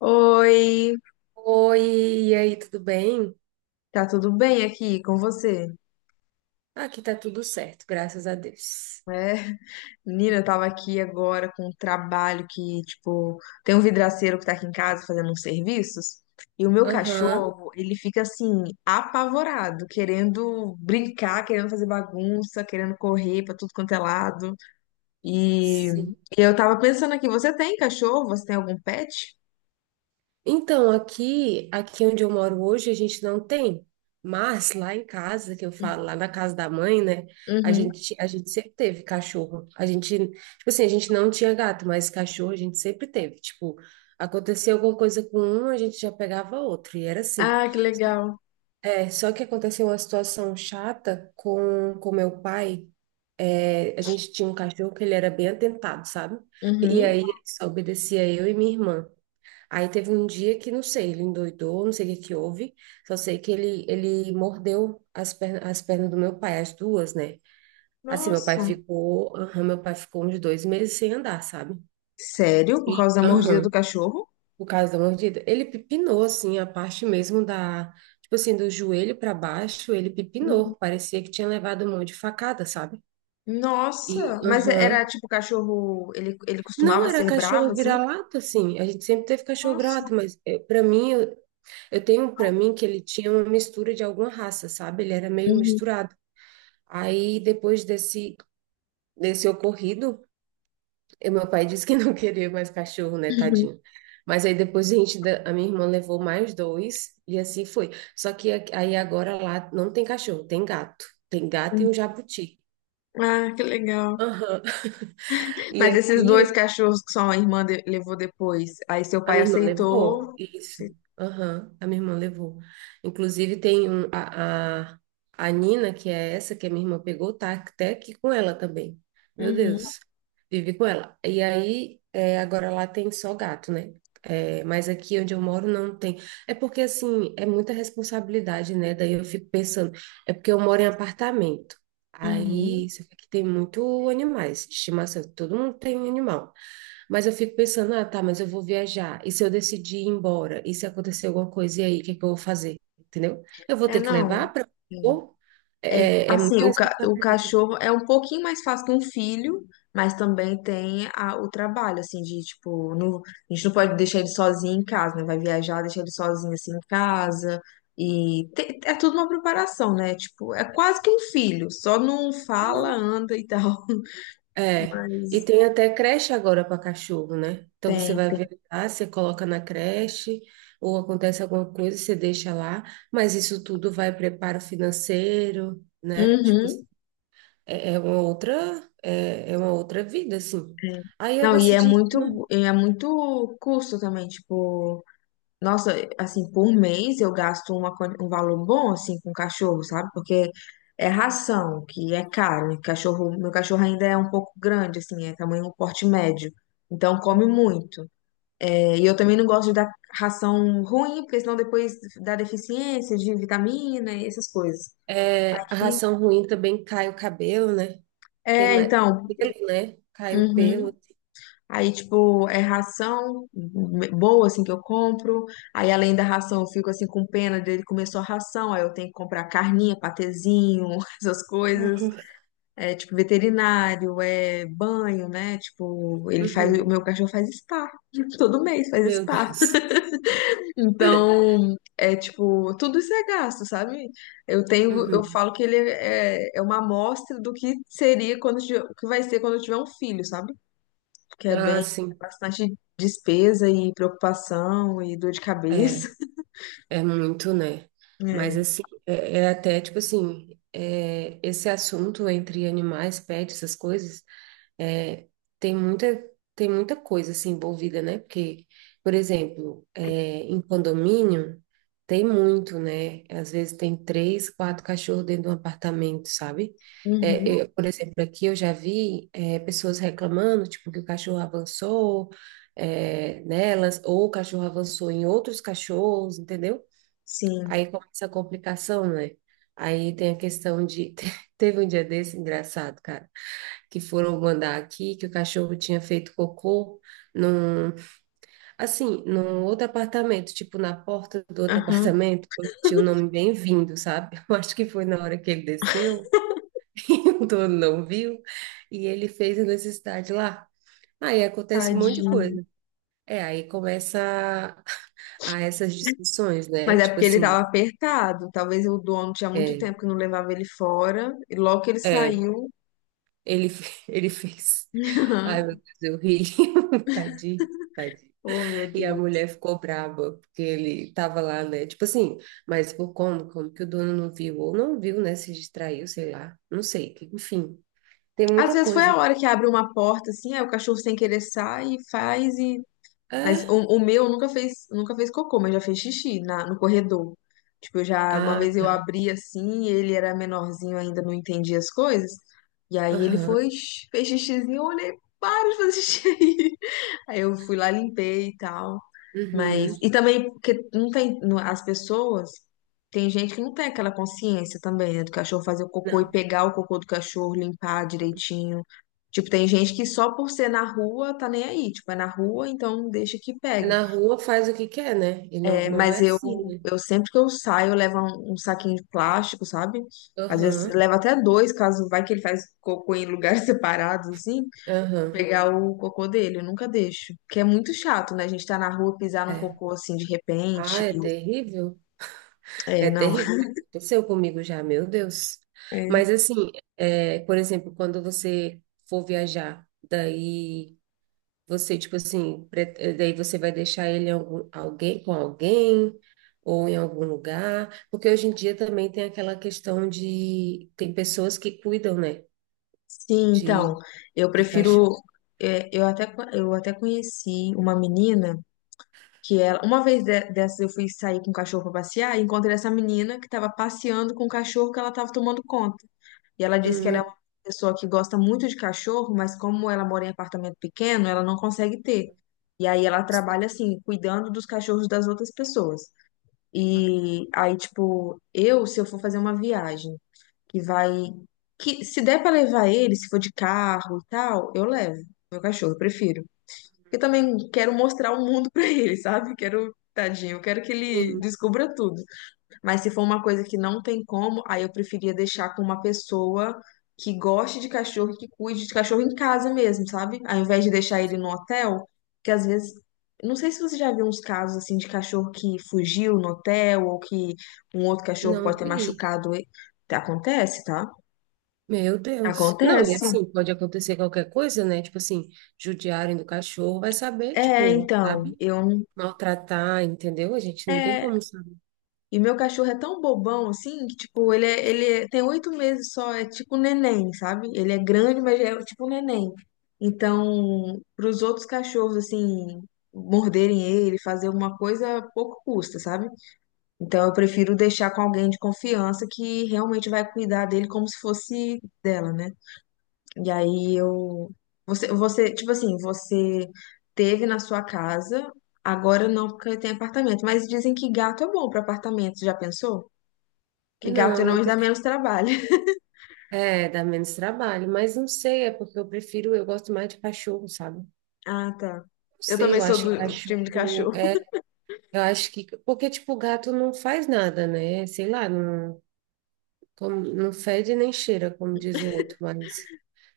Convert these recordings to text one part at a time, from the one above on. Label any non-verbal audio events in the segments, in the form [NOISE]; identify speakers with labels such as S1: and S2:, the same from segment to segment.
S1: Oi,
S2: Oi, e aí, tudo bem?
S1: tá tudo bem aqui com você?
S2: Aqui tá tudo certo, graças a Deus.
S1: É, menina, eu tava aqui agora com um trabalho que, tipo, tem um vidraceiro que tá aqui em casa fazendo uns serviços e o meu
S2: Aham,
S1: cachorro, ele fica assim, apavorado, querendo brincar, querendo fazer bagunça, querendo correr pra tudo quanto é lado. E, e
S2: sim.
S1: eu tava pensando aqui, você tem cachorro? Você tem algum pet?
S2: Então, aqui onde eu moro hoje, a gente não tem, mas lá em casa, que eu falo, lá na casa da mãe, né? A
S1: Uhum.
S2: gente, a gente sempre teve cachorro. A gente, tipo assim, a gente não tinha gato, mas cachorro a gente sempre teve. Tipo, acontecia alguma coisa com um, a gente já pegava outro, e era assim.
S1: Ah, que legal.
S2: É, só que aconteceu uma situação chata com meu pai. É, a gente tinha um cachorro que ele era bem atentado, sabe? E
S1: Uhum.
S2: aí ele só obedecia eu e minha irmã. Aí teve um dia que, não sei, ele endoidou, não sei o que que houve, só sei que ele mordeu as pernas do meu pai, as duas, né? Assim, meu pai
S1: Nossa.
S2: ficou, aham, meu pai ficou uns dois meses sem andar, sabe?
S1: Sério? Por
S2: E,
S1: causa da mordida do
S2: aham,
S1: cachorro?
S2: por causa da mordida. Ele pipinou, assim, a parte mesmo da, tipo assim, do joelho para baixo, ele pipinou, parecia que tinha levado um monte de facada, sabe? E,
S1: Nossa, mas é, era
S2: aham.
S1: tipo cachorro, ele
S2: Não,
S1: costumava
S2: era
S1: ser bravo
S2: cachorro
S1: assim?
S2: vira-lata, assim. A gente sempre teve cachorro
S1: Nossa.
S2: vira-lata, mas para mim, eu tenho para mim que ele tinha uma mistura de alguma raça, sabe? Ele era meio
S1: Uhum,
S2: misturado. Aí, depois desse ocorrido, meu pai disse que não [LAUGHS] queria mais cachorro, né,
S1: uhum,
S2: tadinho. Mas aí depois a gente, a minha irmã levou mais dois e assim foi. Só que aí agora lá não tem cachorro, tem gato. Tem gato e um
S1: uhum.
S2: jabuti.
S1: Ah, que legal.
S2: Aham. [LAUGHS] E
S1: Mas esses dois
S2: aqui
S1: cachorros que sua irmã levou depois, aí seu
S2: a
S1: pai
S2: minha irmã levou,
S1: aceitou?
S2: isso.
S1: Acei-
S2: Aham, a minha irmã levou. Inclusive, tem um, a Nina, que é essa que a minha irmã pegou, tá até aqui com ela também. Meu
S1: Uhum,
S2: Deus, vive com ela. E aí, é, agora lá tem só gato, né? É, mas aqui onde eu moro não tem. É porque, assim, é muita responsabilidade, né? Daí eu fico pensando, é porque eu moro em apartamento.
S1: uhum.
S2: Aí, só que aqui tem muito animais de estimação, todo mundo tem animal. Mas eu fico pensando, ah, tá, mas eu vou viajar. E se eu decidir ir embora? E se acontecer alguma coisa, e aí, o que é que eu vou fazer? Entendeu? Eu vou
S1: É,
S2: ter que
S1: não.
S2: levar para. É,
S1: É,
S2: é
S1: assim,
S2: muita
S1: o
S2: responsabilidade.
S1: cachorro é um pouquinho mais fácil que um filho, mas também tem o trabalho, assim, de, tipo, a gente não pode deixar ele sozinho em casa, né? Vai viajar, deixar ele sozinho, assim, em casa. E é tudo uma preparação, né? Tipo, é quase que um filho, só não
S2: É,
S1: fala,
S2: não.
S1: anda e tal, [LAUGHS]
S2: É. E
S1: mas
S2: tem até creche agora para cachorro, né? Então você
S1: tem.
S2: vai viajar, você coloca na creche, ou acontece alguma coisa, você deixa lá, mas isso tudo vai preparo financeiro, né? Tipo,
S1: Uhum.
S2: é uma outra, é uma outra vida, assim.
S1: É.
S2: Aí eu
S1: Não, e
S2: decidi que não.
S1: é muito custo também, tipo. Nossa, assim, por um mês eu gasto uma, um valor bom, assim, com cachorro, sabe? Porque é ração, que é caro. E cachorro, meu cachorro ainda é um pouco grande, assim, é tamanho porte médio. Então come
S2: Uhum.
S1: muito. E eu também não gosto de dar ração ruim, porque senão depois dá deficiência de vitamina e essas coisas.
S2: É, a
S1: E-
S2: ração ruim também cai o cabelo, né? Tem
S1: é,
S2: mais
S1: então,
S2: pelo, né? Cai o
S1: uhum.
S2: pelo.
S1: Aí, tipo, é ração boa, assim, que eu compro. Aí, além da ração, eu fico, assim, com pena dele comer só ração. Aí, eu tenho que comprar carninha, patezinho, [LAUGHS] essas coisas.
S2: Uhum.
S1: É, tipo, veterinário, é banho, né? Tipo, ele faz, o meu
S2: Uhum.
S1: cachorro faz spa. [LAUGHS] Todo mês faz
S2: Meu
S1: spa.
S2: Deus.
S1: Então, é, tipo, tudo isso é gasto, sabe? Eu tenho, eu
S2: Uhum.
S1: falo que ele é, é uma amostra do que seria quando, que vai ser quando eu tiver um filho, sabe? Que é bem,
S2: Ah,
S1: é
S2: sim.
S1: bastante despesa e preocupação e dor de
S2: É,
S1: cabeça. [LAUGHS]
S2: é muito, né? Mas
S1: É.
S2: assim, é até tipo assim, é, esse assunto entre animais, pets, essas coisas. É, tem muita, tem muita coisa assim envolvida, né? Porque, por exemplo, é, em condomínio tem muito, né? Às vezes tem três, quatro cachorros dentro de um apartamento, sabe?
S1: Uhum,
S2: É, eu, por exemplo, aqui eu já vi é, pessoas reclamando, tipo, que o cachorro avançou é, nelas, ou o cachorro avançou em outros cachorros, entendeu?
S1: sim.
S2: Aí começa a complicação, né? Aí tem a questão de. [LAUGHS] Teve um dia desse engraçado, cara que foram mandar aqui, que o cachorro tinha feito cocô num, assim, num outro apartamento, tipo na porta do outro
S1: Aham,
S2: apartamento, [LAUGHS] onde tinha o nome Bem-vindo, sabe? [LAUGHS] Eu acho que foi na hora que ele desceu, [LAUGHS] e o dono não viu, e ele fez a necessidade lá. Aí acontece um monte de
S1: tadinho.
S2: coisa. É, aí começa a essas discussões, né?
S1: Mas é
S2: Tipo
S1: porque ele estava
S2: assim,
S1: apertado. Talvez o dono tinha muito
S2: é,
S1: tempo que não levava ele fora. E logo que ele
S2: é,
S1: saiu.
S2: ele, [LAUGHS] ele fez. Ai, meu
S1: [LAUGHS]
S2: Deus, eu ri. [LAUGHS] Tadinho, tadinho.
S1: Oh, meu
S2: E a
S1: Deus.
S2: mulher ficou braba, porque ele tava lá, né? Tipo assim, mas por como? Como que o dono não viu? Ou não viu, né? Se distraiu, sei lá. Não sei. Enfim, tem
S1: Às
S2: muita
S1: vezes foi
S2: coisa.
S1: a hora que abre uma porta assim, aí o cachorro sem querer sai e faz e Mas
S2: Ah,
S1: o, o meu nunca fez, nunca fez cocô, mas já fez xixi no corredor. Tipo, eu já uma
S2: ah,
S1: vez eu
S2: tá.
S1: abri assim, e ele era menorzinho ainda, não entendia as coisas. E aí ele foi,
S2: Aham.
S1: fez xixizinho, eu olhei, para de fazer xixi aí. [LAUGHS] Aí eu fui lá, limpei e tal. Mas, e
S2: Uhum.
S1: também, porque não tem, as pessoas, tem gente que não tem aquela consciência também, né, do cachorro fazer o cocô e
S2: Não.
S1: pegar o cocô do cachorro, limpar direitinho. Tipo, tem gente que só por ser na rua tá nem aí, tipo, é na rua, então deixa que
S2: É,
S1: pegue.
S2: na rua faz o que quer, né? E não,
S1: É,
S2: não
S1: mas
S2: é assim, né?
S1: eu sempre que eu saio, eu levo um saquinho de plástico, sabe? Às vezes
S2: Aham.
S1: leva até dois, caso vai que ele faz cocô em lugares [LAUGHS] separados, assim, pra
S2: Aham.
S1: pegar o cocô dele, eu nunca deixo. Porque é muito chato, né? A gente tá na rua pisar num
S2: É.
S1: cocô assim de
S2: Ah,
S1: repente.
S2: é terrível.
S1: É,
S2: É
S1: não.
S2: terrível.
S1: [LAUGHS]
S2: Aconteceu comigo já, meu Deus.
S1: É.
S2: Mas assim, é, por exemplo, quando você for viajar, daí. Você, tipo assim, daí você vai deixar ele em algum, alguém, com alguém ou em algum lugar, porque hoje em dia também tem aquela questão de tem pessoas que cuidam, né,
S1: Sim, então,
S2: de,
S1: eu
S2: de
S1: prefiro.
S2: cachorro.
S1: É, eu até, eu até conheci uma menina que ela. Uma vez dessas eu fui sair com o cachorro pra passear e encontrei essa menina que tava passeando com o cachorro que ela tava tomando conta. E ela disse que ela é
S2: Uhum.
S1: uma pessoa que gosta muito de cachorro, mas como ela mora em apartamento pequeno, ela não consegue ter. E aí ela
S2: Sim,
S1: trabalha assim, cuidando dos cachorros das outras pessoas. E aí, tipo, eu, se eu for fazer uma viagem. Que vai. Que se der pra levar ele, se for de carro e tal, eu levo. Meu cachorro, eu prefiro. Eu também quero mostrar o mundo [LAUGHS] pra ele, sabe? Quero, tadinho, eu quero que ele descubra tudo. Mas se for uma coisa que não tem como, aí eu preferia deixar com uma pessoa que goste de cachorro, e que cuide de cachorro em casa mesmo, sabe? Ao invés de deixar ele no
S2: sim.
S1: hotel, que às vezes. Não sei se você já viu uns casos assim de cachorro que fugiu no hotel ou que um outro cachorro
S2: Não
S1: pode ter
S2: vi.
S1: machucado ele. Acontece, tá?
S2: Meu Deus. Não, e
S1: Acontece.
S2: assim, pode acontecer qualquer coisa, né? Tipo assim, judiarem do cachorro, vai saber,
S1: É,
S2: tipo,
S1: então,
S2: sabe?
S1: eu.
S2: Maltratar, entendeu? A gente não tem
S1: É,
S2: como saber.
S1: e meu cachorro é tão bobão assim que, tipo, ele, é, tem 8 meses só, é tipo um neném, sabe? Ele é grande, mas é tipo um neném. Então, para os outros cachorros, assim, morderem ele, fazer alguma coisa, pouco custa, sabe? Então, eu prefiro deixar com alguém de confiança que realmente vai cuidar dele como se fosse dela, né? E aí eu. Você, tipo assim, você teve na sua casa, agora não porque tem apartamento, mas dizem que gato é bom para apartamento, já pensou? Que gato
S2: Não.
S1: geralmente dá menos trabalho. [LAUGHS]
S2: É, dá menos trabalho, mas não sei, é porque eu prefiro, eu gosto mais de cachorro, sabe? Não
S1: Ah, tá. Eu
S2: sei,
S1: também
S2: eu
S1: sou
S2: acho que
S1: do time de
S2: cachorro
S1: cachorro.
S2: é, eu acho que, porque tipo, gato não faz nada, né? Sei lá, não, como- não fede nem cheira, como diz o outro, mas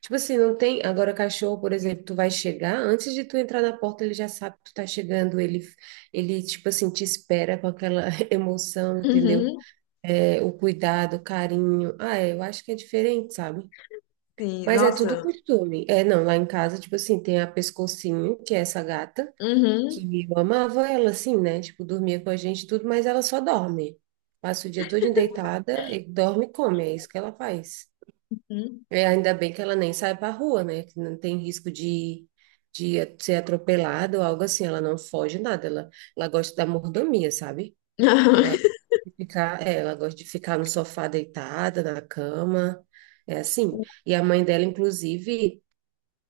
S2: tipo assim, não tem, agora cachorro, por exemplo, tu vai chegar, antes de tu entrar na porta, ele já sabe que tu tá chegando, ele tipo assim te espera com aquela [LAUGHS] emoção, entendeu?
S1: Uhum,
S2: É, o cuidado, o carinho. Ah, é, eu acho que é diferente, sabe?
S1: sim,
S2: Mas é tudo
S1: nossa.
S2: costume. É, não, lá em casa, tipo assim, tem a Pescocinho, que é essa gata,
S1: Uhum,
S2: que eu amava ela, assim, né? Tipo, dormia com a gente e tudo, mas ela só dorme. Passa o dia todo deitada, e dorme e come, é isso que ela faz.
S1: uhum.
S2: É, ainda bem que ela nem sai pra rua, né? Que não tem risco de ser atropelada ou algo assim. Ela não foge nada, ela gosta da mordomia, sabe? Ela,
S1: [LAUGHS]
S2: ficar, é, ela gosta de ficar no sofá deitada, na cama, é assim. E a mãe dela, inclusive.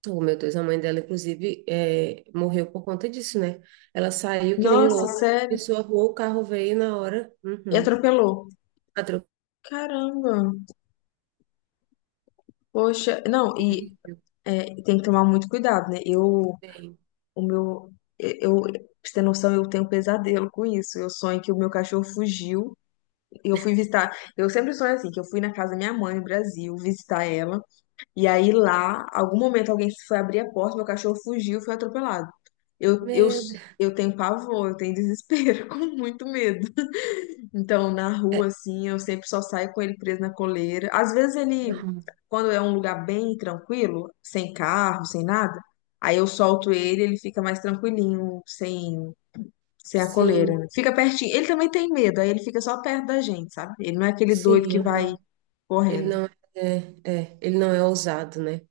S2: Oh, meu Deus, a mãe dela, inclusive, é, morreu por conta disso, né? Ela saiu que nem
S1: Nossa,
S2: louca,
S1: sério.
S2: atravessou a rua, o carro veio na hora.
S1: E
S2: Uhum.
S1: atropelou.
S2: Atropelou.
S1: Caramba. Poxa, não, e
S2: Terrível,
S1: é, tem que tomar muito cuidado, né? Eu
S2: bem.
S1: o meu, eu, pra você ter noção, eu tenho um pesadelo com isso. Eu sonho que o meu cachorro fugiu. Eu fui visitar. Eu sempre sonho assim, que eu fui na casa da minha mãe no Brasil visitar ela. E aí lá, algum momento alguém foi abrir a porta, meu cachorro fugiu, e foi atropelado. Eu, eu,
S2: Meu Deus.
S1: eu tenho pavor, eu tenho desespero, [LAUGHS] com muito medo. Então, na rua,
S2: É,
S1: assim, eu sempre só saio com ele preso na coleira. Às vezes ele,
S2: uhum.
S1: quando é um lugar bem tranquilo, sem carro, sem nada, aí eu solto ele, ele fica mais tranquilinho, sem a coleira, né?
S2: Sim,
S1: Fica pertinho. Ele também tem medo, aí ele fica só perto da gente, sabe? Ele não é aquele doido
S2: sim,
S1: que vai
S2: aham. Ele
S1: correndo.
S2: não é, ele não é ousado, né?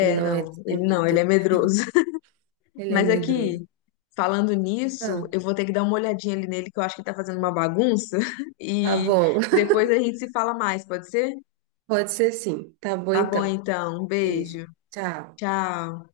S2: Ele não é
S1: não, ele não, ele é
S2: destemido.
S1: medroso. [LAUGHS]
S2: Ele é
S1: Mas
S2: medroso.
S1: aqui, falando nisso,
S2: Ah,
S1: eu vou ter que dar uma olhadinha ali nele, que eu acho que ele tá fazendo uma bagunça. [LAUGHS]
S2: tá
S1: E
S2: bom. [LAUGHS]
S1: depois a gente se fala mais, pode ser?
S2: Pode ser sim. Tá bom,
S1: Tá bom,
S2: então.
S1: então. Um
S2: Beijo.
S1: beijo.
S2: Tchau.
S1: Tchau.